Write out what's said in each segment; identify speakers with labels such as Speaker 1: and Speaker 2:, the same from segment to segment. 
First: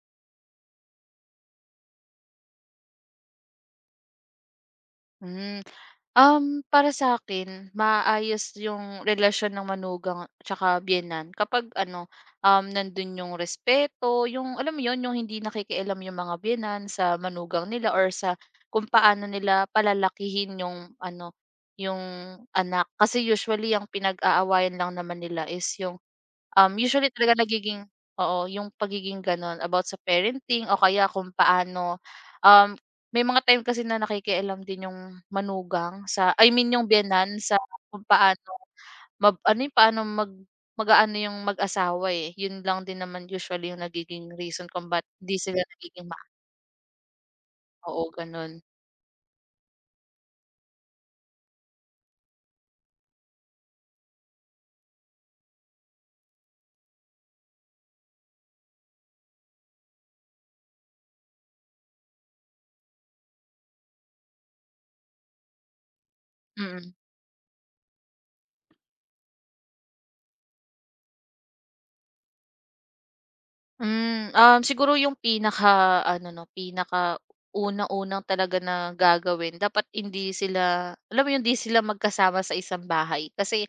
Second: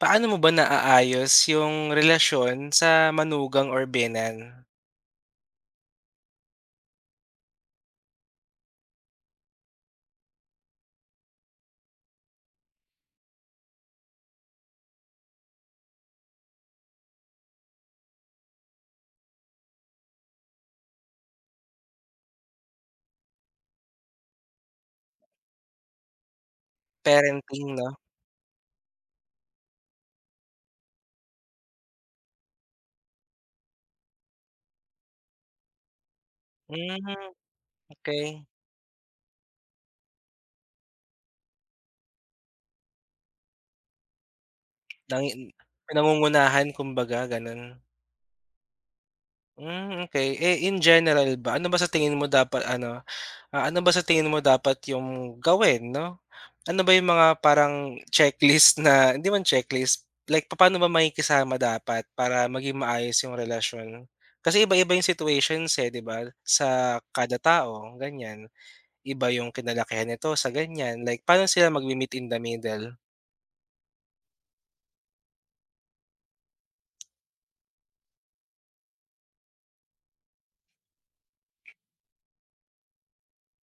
Speaker 1: Paano mo ba naaayos yung relasyon sa manugang or biyenan?
Speaker 2: Hmm. Para sa akin, maayos yung relasyon ng manugang tsaka biyenan kapag ano, nandun yung respeto, yung alam mo yun, yung hindi nakikialam yung mga biyenan sa manugang nila or sa kung paano nila palalakihin yung ano, yung anak. Kasi usually ang pinag-aawayan lang naman nila is yung, usually talaga
Speaker 1: Parenting
Speaker 2: nagiging
Speaker 1: 'no?
Speaker 2: oo, yung pagiging gano'n about sa parenting o kaya kung paano, um, may mga time kasi na nakikialam din yung manugang sa I mean yung
Speaker 1: Hmm,
Speaker 2: biyenan sa kung
Speaker 1: okey.
Speaker 2: paano ano yung paano mag-aano yung mag-asawa, eh. Yun lang din naman usually yung nagiging reason kung ba't hindi
Speaker 1: Nangin
Speaker 2: sila nagiging
Speaker 1: Pinangungunahan kumbaga gano'n.
Speaker 2: ma-oo, gano'n.
Speaker 1: Hmm, okey. Eh, in general ba, ano ba sa tingin mo dapat yung gawin 'no? Ano ba yung mga parang checklist na hindi man checklist, like papaano ba makikisama dapat para maging maayos yung relasyon? Kasi iba-iba yung situations, eh, 'di ba,
Speaker 2: Mm.
Speaker 1: sa kada tao, ganyan. Iba yung kinalakihan nito sa ganyan, like paano sila magme-meet in the middle?
Speaker 2: Hmm, siguro yung pinaka-ano 'no, pinaka unang unang talaga na gagawin dapat hindi sila alam mo yun, hindi sila magkasama sa isang bahay kasi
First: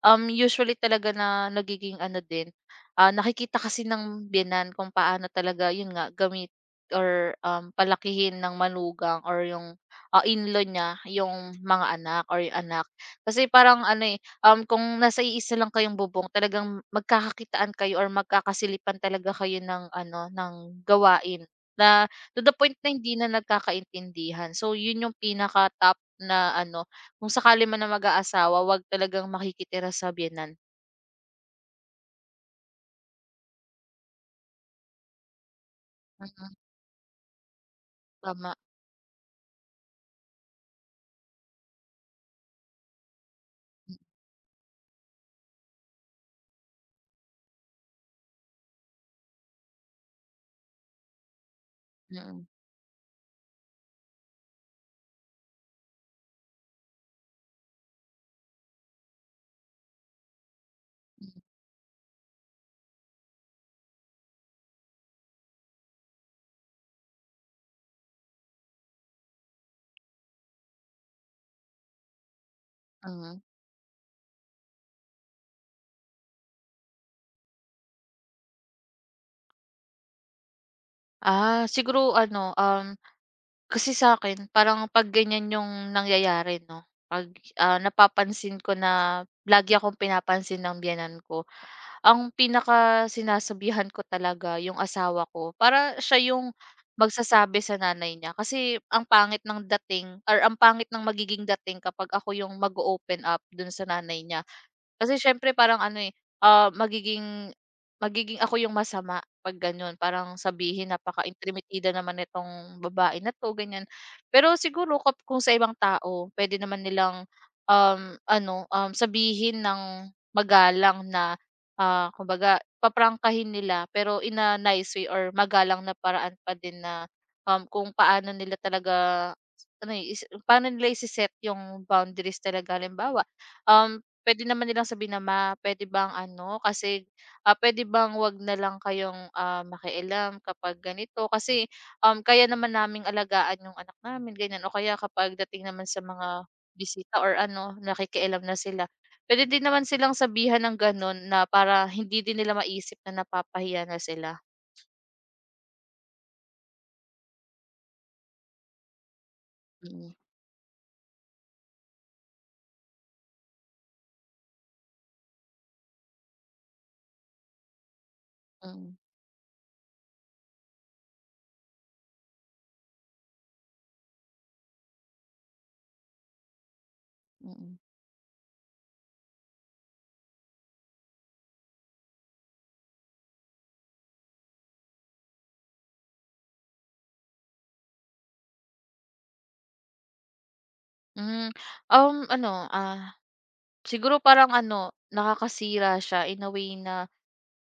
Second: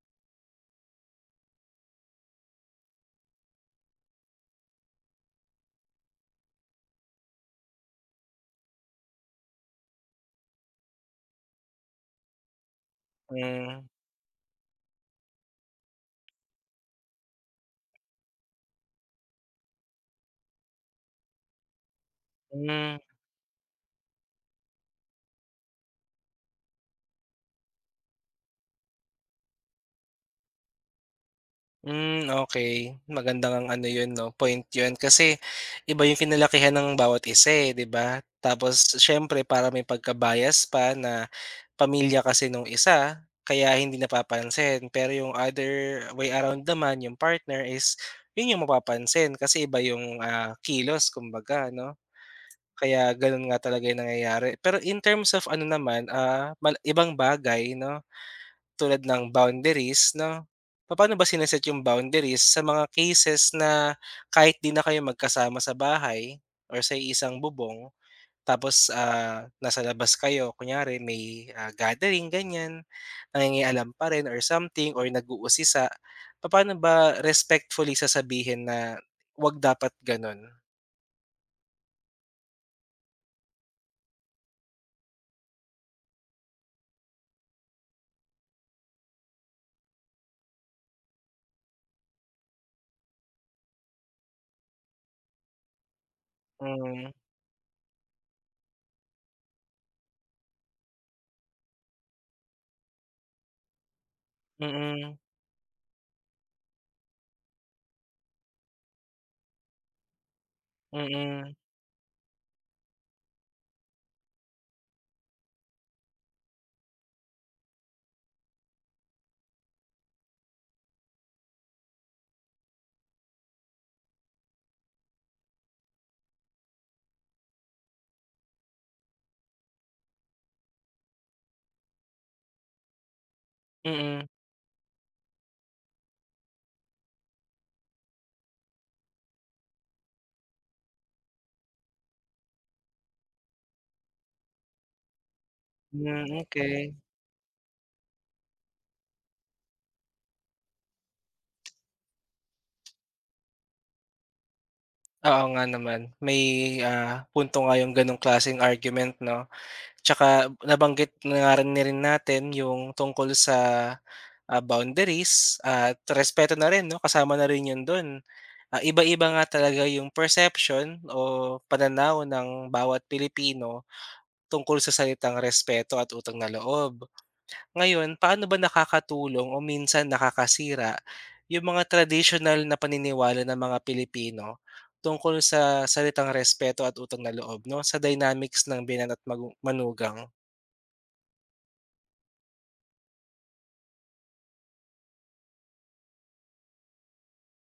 Speaker 2: Usually talaga na nagiging ano din, nakikita kasi ng biyenan kung paano talaga yun nga gamit or, palakihin ng manugang or yung, in-law niya yung mga anak or yung anak. Kasi parang
Speaker 1: Hmm,
Speaker 2: ano, eh, kung nasa iisa lang kayong bubong talagang magkakakitaan kayo or magkakasilipan talaga kayo ng ano, ng gawain na to the point na
Speaker 1: hmm,
Speaker 2: hindi na nagkakaintindihan. So, yun yung pinaka-top na ano kung sakali man na mag-aasawa 'wag talagang makikitira sa biyenan.
Speaker 1: hmm, okey. Maganda ngang ano yun 'no, point yun kasi iba yung
Speaker 2: Mm,
Speaker 1: kinalakihan ng bawat isa, eh, 'di ba?
Speaker 2: tama.
Speaker 1: Tapos siyempre para may pagkabias pa na pamilya kasi nung isa kaya hindi napapansin, pero yung other way around naman yung partner is yun yung mapapansin kasi iba yung, ah, kilos kumbaga 'no?
Speaker 2: Mm,
Speaker 1: Kaya gano'n nga talaga yung nangyayari. Pero in terms of ano naman, ah, ibang bagay 'no, tulad ng boundaries 'no, paano ba sine yung boundaries sa mga cases na kahit 'di na kayo magkasama sa bahay or sa isang bubong tapos, ah, nasa labas kayo kunyari may, ah, gathering ganyan,
Speaker 2: mm.
Speaker 1: nangingialam pa rin or something or nag-uusisa, paano ba respectfully sasabihin na, "'Wag dapat gano'n."
Speaker 2: Ah, siguro ano, kasi sa akin parang 'pag ganyan yung nangyayari 'no, 'pag, napapansin ko na lagi akong pinapansin ng biyenan ko, ang pinakasinasabihan ko talaga yung asawa ko para siya yung
Speaker 1: Hmm,
Speaker 2: magsasabi sa nanay niya. Kasi ang pangit ng dating or ang pangit ng magiging dating kapag ako yung mag open up dun sa nanay niya.
Speaker 1: mm,
Speaker 2: Kasi siyempre parang ano, eh, magiging magiging ako yung masama. 'Pag gano'n parang sabihin
Speaker 1: mm, mm.
Speaker 2: napaka-intrimitida naman nitong babae na 'to, ganyan. Pero siguro kung sa ibang tao pwede naman nilang, um, ano, sabihin ng magalang na, kumbaga paprangkahin nila pero in a nice way or magalang na paraan pa din na, kung paano nila talaga ano, eh, is paano nila ise yung boundaries talaga. Halimbawa,
Speaker 1: Mm.
Speaker 2: puwede naman nilang sabihin na, "Ma, pwede bang ano kasi puwede bang 'wag na lang kayong, makialam kapag ganito kasi, kaya naman naming alagaan yung anak namin ganyan o kaya kapag dating naman sa
Speaker 1: Hmm,
Speaker 2: mga
Speaker 1: okey.
Speaker 2: bisita or ano nakikialam na sila." Puwede din naman silang sabihan ng gano'n na para hindi din nila maisip na napapahiya na sila.
Speaker 1: Oo nga naman, may, ah, punto nga yung gano'ng klaseng argument 'no.
Speaker 2: Mm,
Speaker 1: Tsaka nabanggit na nga rin natin yung tungkol sa, ah, boundaries at respeto na rin 'no, kasama na rin yun dun. Ah,
Speaker 2: mm,
Speaker 1: iba-iba nga talaga yung perception o pananaw ng bawat Pilipino tungkol sa salitang respeto at utang na loob.
Speaker 2: mm.
Speaker 1: Ngayon, paano ba nakakatulong o minsan nakakasira yung mga traditional na paniniwala ng mga Pilipino tungkol sa salitang respeto at utang na loob 'no, sa dynamics ng binan at manugang?
Speaker 2: Hmm, ano, siguro parang ano, nakakasira siya in a way na,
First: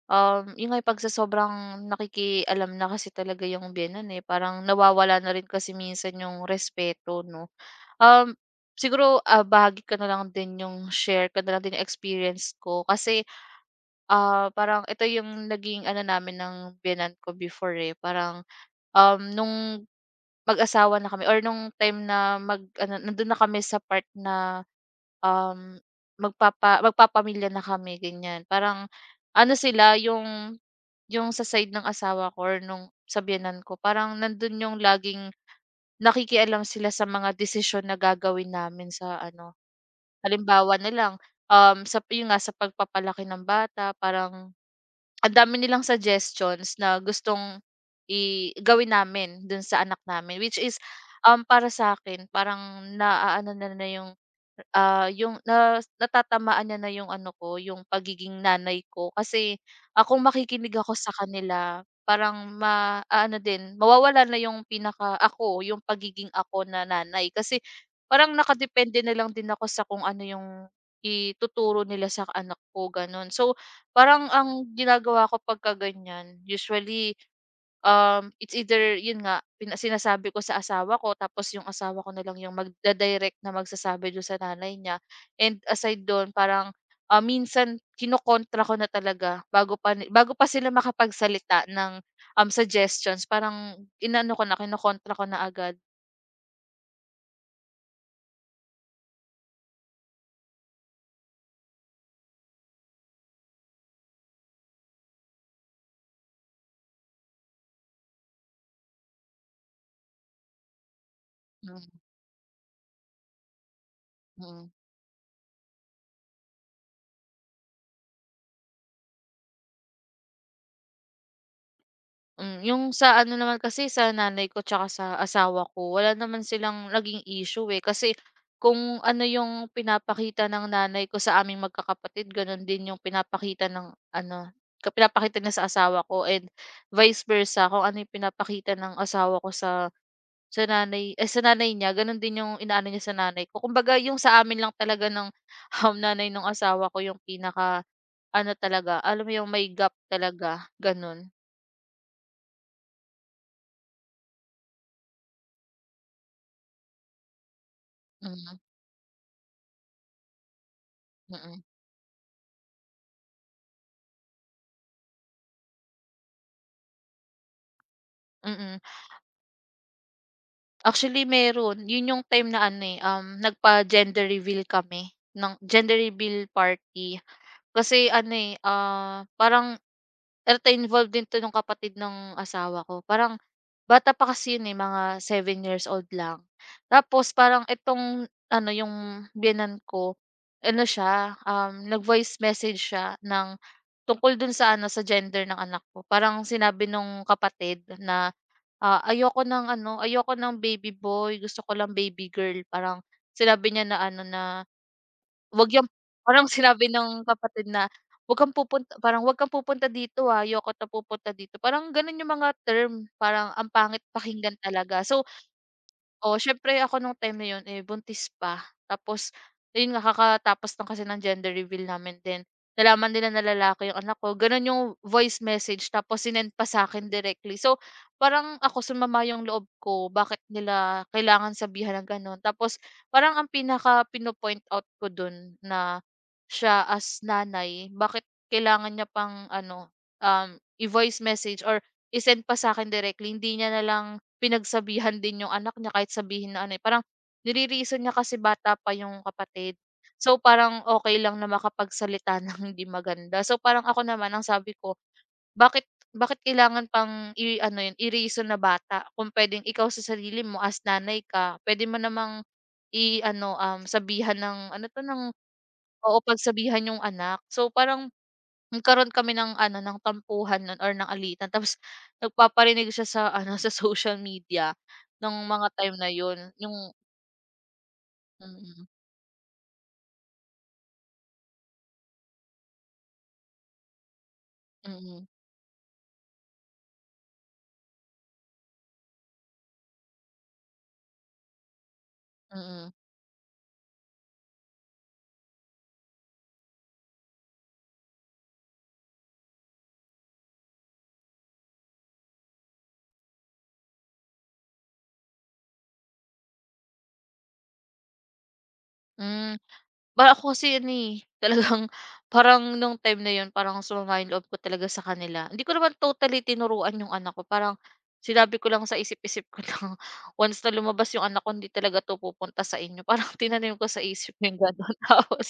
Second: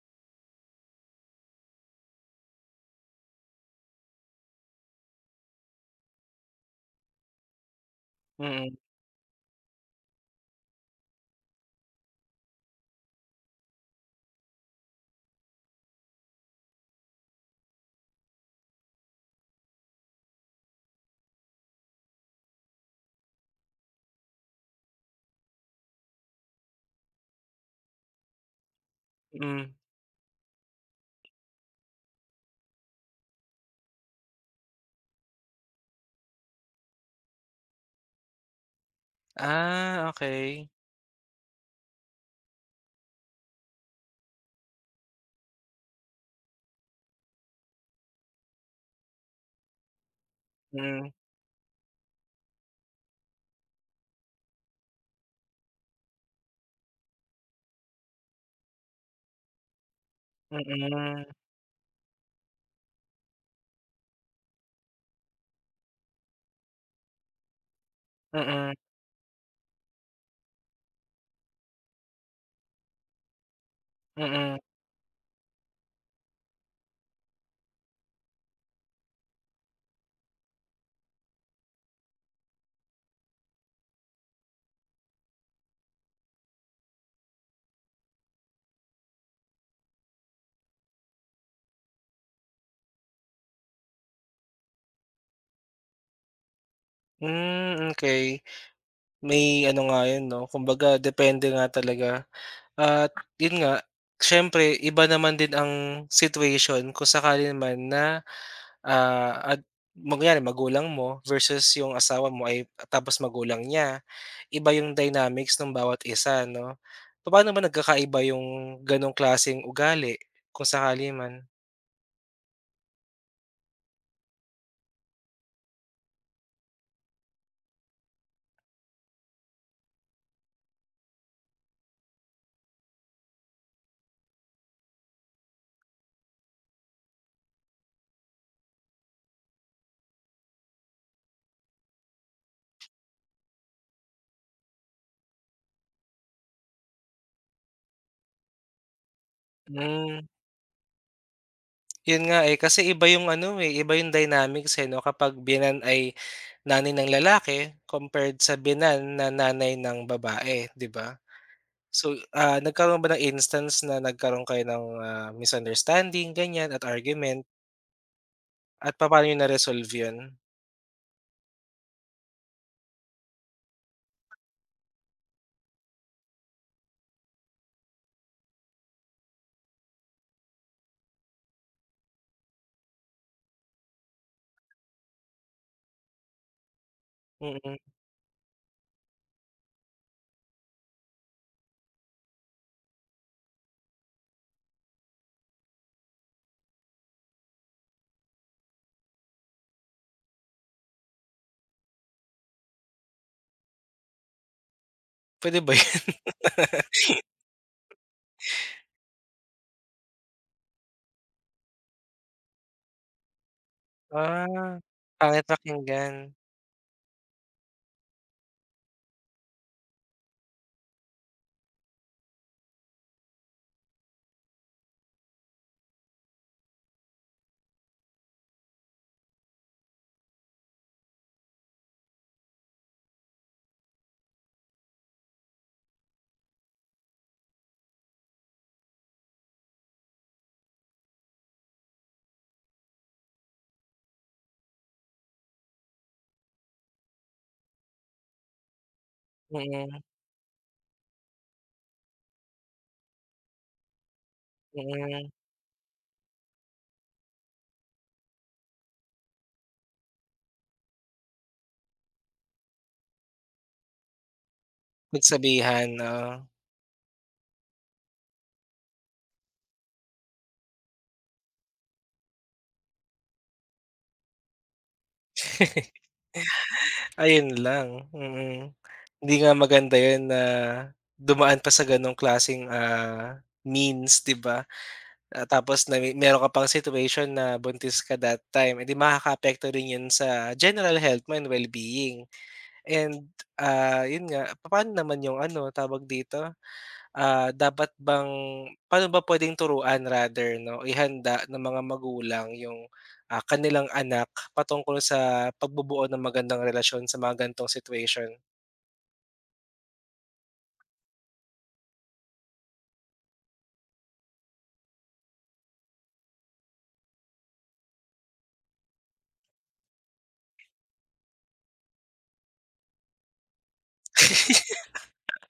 Speaker 2: yun nga yung pag sa sobrang nakikialam na kasi talaga yung biyenan, eh, parang nawawala na rin kasi minsan yung respeto 'no. Um,
Speaker 1: Mm,
Speaker 2: Siguro, bahagi ko na lang din yung share ko na lang din yung experience ko kasi parang ito yung naging ano namin ng biyenan ko before, eh, parang, nung mag-asawa na kami or nung time na mag-ano nandun na kami sa part na, um, magpapamilya na kami ganyan. Parang ano
Speaker 1: mm.
Speaker 2: sila yung sa side ng asawa ko or nung sa biyenan ko parang nandun yung laging nakikialam sila sa mga desisyon na gagawin namin sa ano,
Speaker 1: Ah, okay.
Speaker 2: halimbawa na lang, sa yun nga sa pagpapalaki ng bata parang ang dami nilang suggestions na gustong i gawin namin dun sa anak namin, which is,
Speaker 1: Mm,
Speaker 2: para sa akin parang naaano na na yung, yung na natatamaan niya na yung ano ko, yung pagiging nanay ko. Kasi, kung makikinig ako sa
Speaker 1: mm,
Speaker 2: kanila parang ma-ano din, mawawala na yung pinaka ako, yung pagiging ako na nanay. Kasi parang
Speaker 1: mm, mm.
Speaker 2: nakadepende na lang din ako sa kung ano yung ituturo nila sa anak ko, gano'n. So, parang
Speaker 1: Mm.
Speaker 2: ang ginagawa ko pagka ganyan, usually, it's either yun nga, sinasabi ko sa asawa ko tapos yung asawa ko na lang yung na magsasabi dun sa nanay niya. And aside dun parang, minsan kinokontra ko na talaga bago pa sila makapagsalita ng, suggestions parang inano ko na, kinokontra ko na agad.
Speaker 1: Hmm, okey. May ano nga 'yun 'no, kumbaga depende nga talaga. At yun nga, siyempre iba naman din ang situation kung sakali naman na, ah, at magyari magulang mo versus
Speaker 2: Mm,
Speaker 1: yung asawa mo ay tapos magulang niya. Iba
Speaker 2: mm.
Speaker 1: yung dynamics ng bawat isa 'no? Papaano ba nagkakaiba yung ganong klaseng ugali kung sakali man?
Speaker 2: Hmm, yung sa ano naman kasi sa nanay ko tsaka sa asawa ko wala naman silang naging issue, eh. Kasi kung ano yung pinapakita ng nanay ko sa aming magkakapatid gano'n din yung pinapakita ng ano, pinapakita niya sa asawa ko and vice versa kung ano yung pinapakita ng asawa ko sa nanay eh sa nanay niya gano'n din yung inaano niya sa nanay ko. Kumbaga yung sa amin lang talaga ng, nanay ng asawa ko yung pinaka ano talaga, alam mo yung may gap
Speaker 1: Hmm,
Speaker 2: talaga, gano'n.
Speaker 1: yun nga, eh, kasi iba yung ano, eh, iba yung dynamics, eh, 'no kapag binan ay nanay ng lalaki compared sa
Speaker 2: Mm,
Speaker 1: binan na nanay ng babae, 'di ba?
Speaker 2: mm.
Speaker 1: So, ah, nagkaroon ba ng instance na nagkaroon kayo ng, ah, misunderstanding ganyan at argument
Speaker 2: Mm.
Speaker 1: at paano niyo na-resolve yun?
Speaker 2: Actually meron, 'yun yung time na ano, eh, nagpa-gender reveal kami ng gender reveal party. Kasi ano, eh, parang eto involved din 'to ng kapatid ng asawa ko. Parang bata pa kasi 'yun, eh, mga 7 years old lang. Tapos parang
Speaker 1: Mm.
Speaker 2: itong ano, yung biyenan ko, ano siya, nag-voice message siya ng tungkol dun sa ano, sa gender ng anak ko. Parang sinabi nung kapatid na, "Ah, ayoko ng ano, ayoko ng baby boy, gusto ko lang baby girl." Parang sinabi niya na ano na,
Speaker 1: Puwede
Speaker 2: "Wag
Speaker 1: ba
Speaker 2: yung,"
Speaker 1: yun?
Speaker 2: parang sinabi ng kapatid na, "Wag kang pupunta Parang wag kang pupunta dito, ayoko 'to pupunta dito." Parang gano'n yung mga term, parang ang pangit pakinggan
Speaker 1: Ah,
Speaker 2: talaga. So,
Speaker 1: pangit pakinggan.
Speaker 2: oo, syempre ako nung time na 'yun, eh, buntis pa. Tapos ayun nga, kakatapos lang kasi ng gender reveal namin din. Nalaman nila na lalaki yung anak ko, gano'n yung voice message tapos sinend pa sa'kin directly. So, parang ako sumama yung loob ko, bakit nila kailangan sabihan ng gano'n. Tapos parang ang pinaka pino-point out ko dun na siya as nanay, bakit kailangan niya pang ano, um, i-voice message or i-send pa sa'kin directly, hindi niya na lang pinagsabihan din yung anak niya kahit sabihin na ano, eh, parang nire-reason niya kasi bata pa yung kapatid.
Speaker 1: Mm,
Speaker 2: So, parang okay lang na makapagsalita ng hindi maganda. So, parang ako naman ang sabi ko,
Speaker 1: mm.
Speaker 2: bakit bakit kailangan pang i-ano yun, i-reason na bata kung puwedeng ikaw sa sarili mo as nanay ka, puwede mo namang i-ano, sabihan ng ano 'to, ng
Speaker 1: Pagsabihan,
Speaker 2: oo,
Speaker 1: oo.
Speaker 2: pagsabihan yung anak. So, parang nagkaroon kami ng ano, ng tampuhan nun or ng alitan tapos nagpaparinig siya sa ano, sa social media ng mga time na yun, yung
Speaker 1: Ayun lang,
Speaker 2: mm,
Speaker 1: mm.
Speaker 2: mm,
Speaker 1: Hindi nga maganda yun na dumaan pa sa gano'ng klaseng, ah, means, 'di ba?
Speaker 2: mm,
Speaker 1: Ah, tapos na meron ka pang situation na buntis ka that time, eh, di makakaapekto rin yun sa general health mo and well-being.
Speaker 2: mm.
Speaker 1: And, ah, yun nga, papaano naman yung ano, tawag dito, ah, dapat bang paano ba puwedeng turuan rather 'no, ihanda ng mga magulang yung, ah, kanilang anak patungkol sa pagbubuo ng magandang relasyon sa mga ganitong situation?
Speaker 2: Hmm. Para ako kasi ano, eh, talagang parang nung time na yun parang sumama yung loob ko talaga sa kanila. Hindi ko naman totally tinuruan yung anak ko, parang sinabi ko lang sa isip-isip ko lang, once na lumabas yung anak ko hindi talaga 'to pupunta sa inyo. Parang tinanim ko sa isip ko yung gano'n, tapos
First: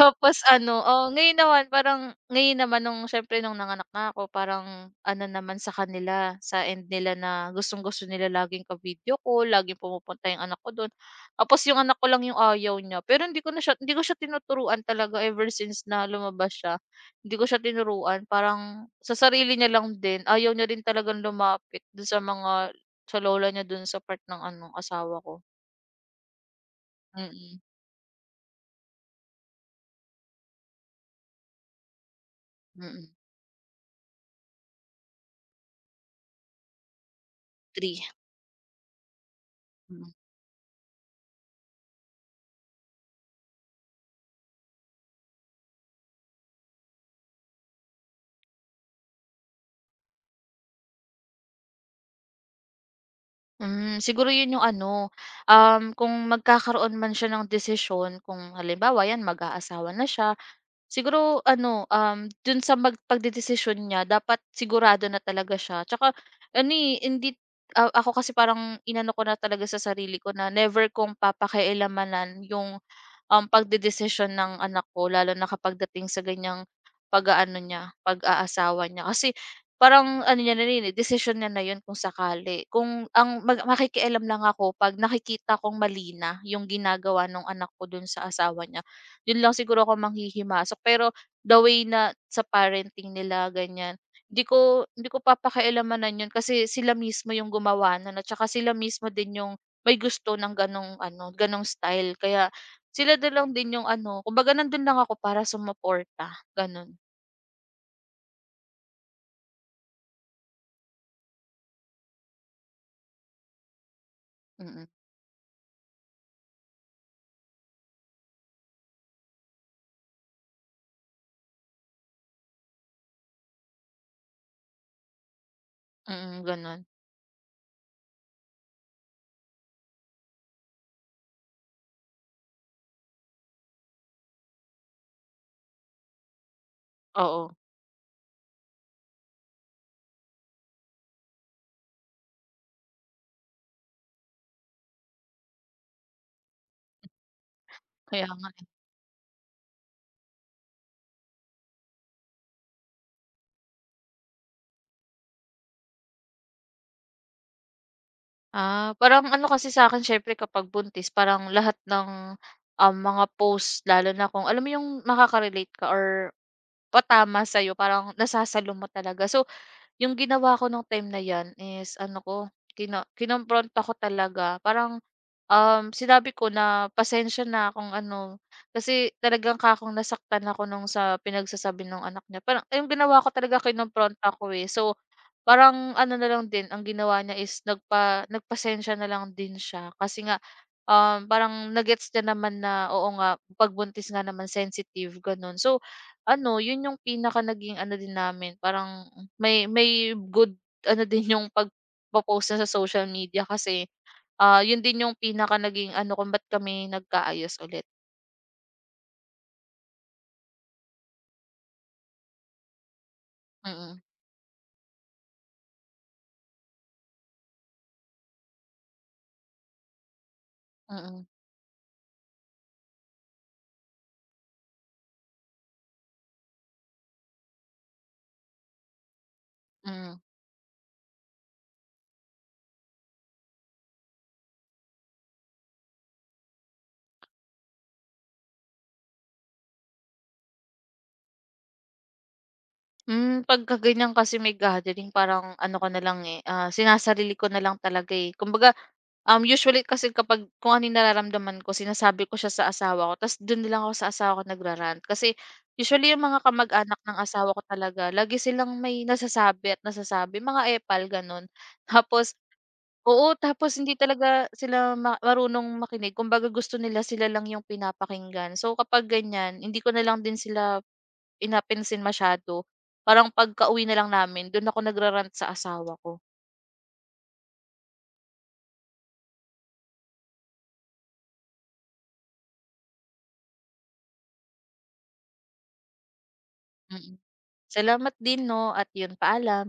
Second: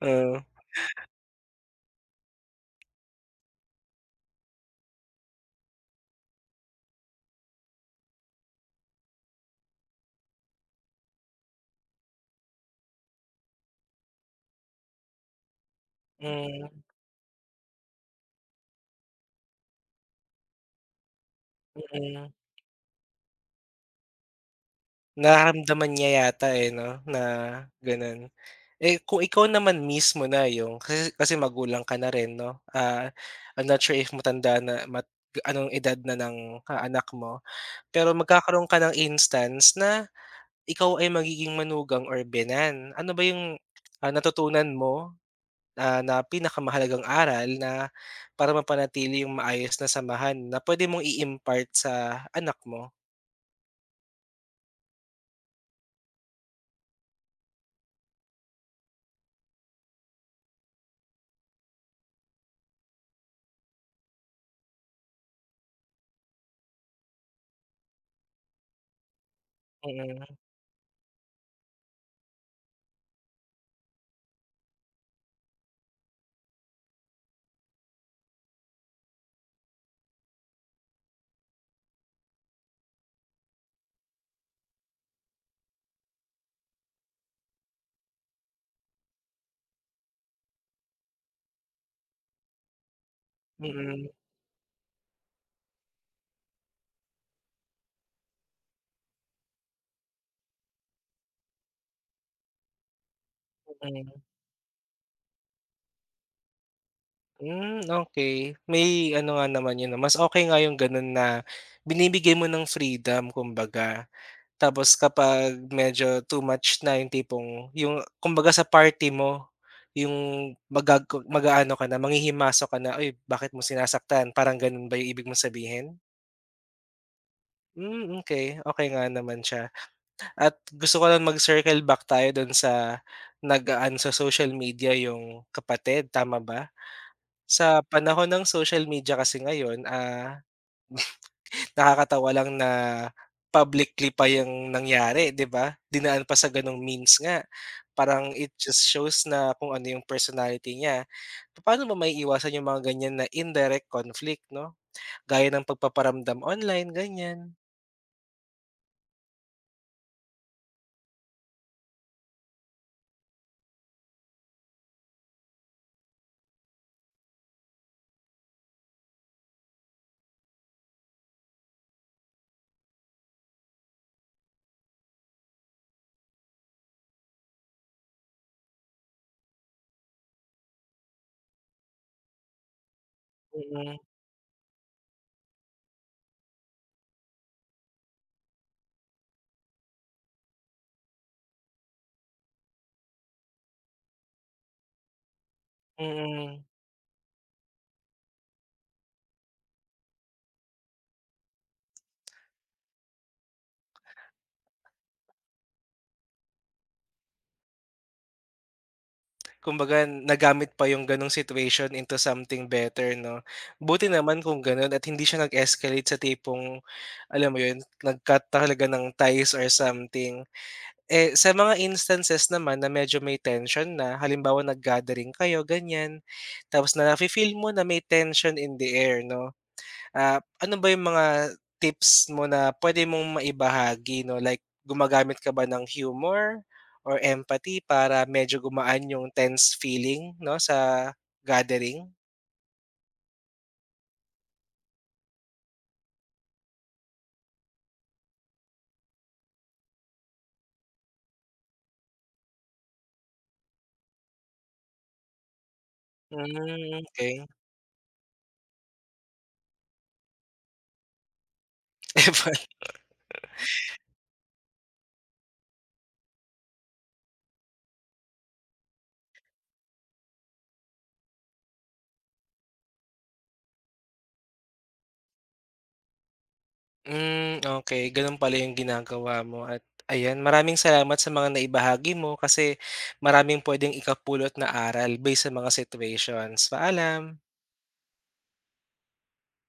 Speaker 1: Oo,
Speaker 2: ano, oh ngayon naman nung siyempre nung nanganak na ako parang ano naman sa kanila, sa end nila na gustong-gusto nila laging ka-video call, laging pumupunta yung anak ko dun. Tapos yung anak ko lang yung ayaw niya, pero hindi ko siya tinuturuan talaga ever since na lumabas
Speaker 1: hmm,
Speaker 2: siya.
Speaker 1: mm.
Speaker 2: Hindi ko siya tinuruan, parang sa sarili niya lang din. Ayaw niya rin talagang lumapit dun
Speaker 1: Mm.
Speaker 2: sa lola niya dun sa part ng ano, asawa ko.
Speaker 1: Nararamdaman niya yata, eh, 'no, na
Speaker 2: Mm,
Speaker 1: gano'n. Eh, kung ikaw naman mismo na yung kasi kasi magulang ka na rin 'no,
Speaker 2: mm,
Speaker 1: ah, I'm not sure if matanda na anong edad na ng, ah, anak mo,
Speaker 2: 3,
Speaker 1: pero magkakaroon ka ng instance na
Speaker 2: mm.
Speaker 1: ikaw ay magiging manugang or binan. Ano ba yung, ah, natutunan mo, ah, na pinakamahalagang aral na para mapanatili yung maayos na samahan na pwede mong i-impart sa anak mo?
Speaker 2: Hmm, siguro yun yung ano, kung magkakaroon man siya ng desisyon kung halimbawa 'yan mag-aasawa na siya. Siguro ano, dun sa pagdedesisyon niya dapat sigurado na talaga siya. Tsaka ano, eh, hindi ako kasi parang inano ko na talaga sa sarili
Speaker 1: Mm,
Speaker 2: ko na never kong papakialamanan yung pagdedesisyon ng anak ko lalo na kapag dating sa ganiyang pag-aasawa niya. Kasi parang ano niya na rin, eh, desisyon niya na yun kung sakali. Kung ang makikialam lang ako 'pag nakikita kong mali na yung ginagawa ng anak ko dun sa asawa niya. Yun lang siguro ako manghihimasok. Pero the way na sa parenting nila ganiyan,
Speaker 1: mm,
Speaker 2: hindi ko papakialamanan yun kasi sila mismo yung gumawa na at saka sila mismo din yung may gusto ng ganong ano, ganong style. Kaya sila na lang din yung ano,
Speaker 1: mm.
Speaker 2: kumbaga nandun lang ako para sumuporta, ganun.
Speaker 1: Hmm, okey. May ano nga naman 'yun, 'no, mas okey nga yung gano'n na binibigay mo ng freedom kumbaga.
Speaker 2: Mm,
Speaker 1: Tapos kapag medyo too much na yung tipong yung kumbaga sa party mo, yung mag-aano ka na, manghihimasok ka na, "Uy, bakit mo sinasaktan?" Parang gano'n ba yung ibig mong sabihin?
Speaker 2: mm, ganon
Speaker 1: Hmm, okey. Okey nga naman siya at gusto ko lang mag-circle back tayo do'n sa nag-aano sa social media yung kapatid, tama ba?
Speaker 2: oo,
Speaker 1: Sa panahon ng social media kasi ngayon, ah, nakakatawa lang na publicly pa yung nangyari, 'di ba? Dinaan pa sa gano'ng means nga.
Speaker 2: kaya
Speaker 1: Parang
Speaker 2: nga,
Speaker 1: it
Speaker 2: eh.
Speaker 1: just shows na kung ano yung personality niya. Paano ba maiiwasan yung mga ganyan na indirect conflict 'no? Gaya ng pagpaparamdam online, ganyan.
Speaker 2: Ah, parang ano kasi sa'kin siyempre kapag buntis parang lahat ng, mga post lalo na kung alam mo yung makaka-relate ka or patama sa'yo parang nasasalo mo talaga. So, yung ginawa ko nung time na 'yan is ano ko, kinompronta ko talaga. Parang, sinabi ko na, "Pasensya na kung ano." Kasi talagang kakong nasaktan ako nung sa pinagsasabi ng anak niya. Parang yung ginawa ko talaga,
Speaker 1: Mm,
Speaker 2: kinompronta ko, eh. So, parang ano na lang din, ang ginawa niya is nagpasensya na lang din siya kasi nga, parang na-gets niya naman na, oo nga, pagbuntis nga naman sensitive, gano'n. So, ano,
Speaker 1: mm.
Speaker 2: 'yun yung pinaka naging ano din namin, parang may good ano din yung pagpo-post niya sa social media kasi, 'yun din yung pinaka naging ano kung ba't kami nagkaayos ulit.
Speaker 1: Kumbaga nagamit pa yung ganong situation into something better 'no.
Speaker 2: Mm,
Speaker 1: Buti naman kung gano'n at hindi siya nag-escalate sa tipong, alam mo yun, nag-cut talaga ng ties or something.
Speaker 2: mm,
Speaker 1: Eh, sa mga instances naman na medyo may tension na, halimbawa nag-gathering kayo, ganyan, tapos na nafe-feel mo na may tension in the air 'no.
Speaker 2: mm.
Speaker 1: Ah, ano ba yung mga tips mo na pwede mong maibahagi 'no, like gumagamit ka ba ng humor or empathy para medyo gumaan yung tense feeling 'no, sa gathering?
Speaker 2: Hmm, pagka ganyan kasi may gathering parang ano ko na lang, eh, sinasarili ko na lang talaga, eh. Kumbaga, usually kasi kapag kung ano yung nararamdaman ko sinasabi ko siya sa asawa ko ta's do'n na lang ako sa asawa ko nagrarant kasi usually yung mga
Speaker 1: Hmm,
Speaker 2: kamag-anak ng
Speaker 1: okey.
Speaker 2: asawa ko talaga lagi silang may nasasabi at nasasabi, mga epal gano'n. Tapos
Speaker 1: Effort.
Speaker 2: oo, tapos hindi talaga sila marunong makinig kumbaga gusto nila sila lang yung pinapakinggan. So kapag ganyan hindi ko na lang din sila inapinsin masyado. Parang pagkauwi na lang namin don ako nagra-rant sa asawa ko,
Speaker 1: Hmm, okey, pala yung ginagawa mo at ayan, maraming salamat sa mga naibahagi mo kasi maraming puwedeng ikapulot na aral based sa mga situations.
Speaker 2: mm.
Speaker 1: Paalam.
Speaker 2: Salamat din 'no at yun, paalam.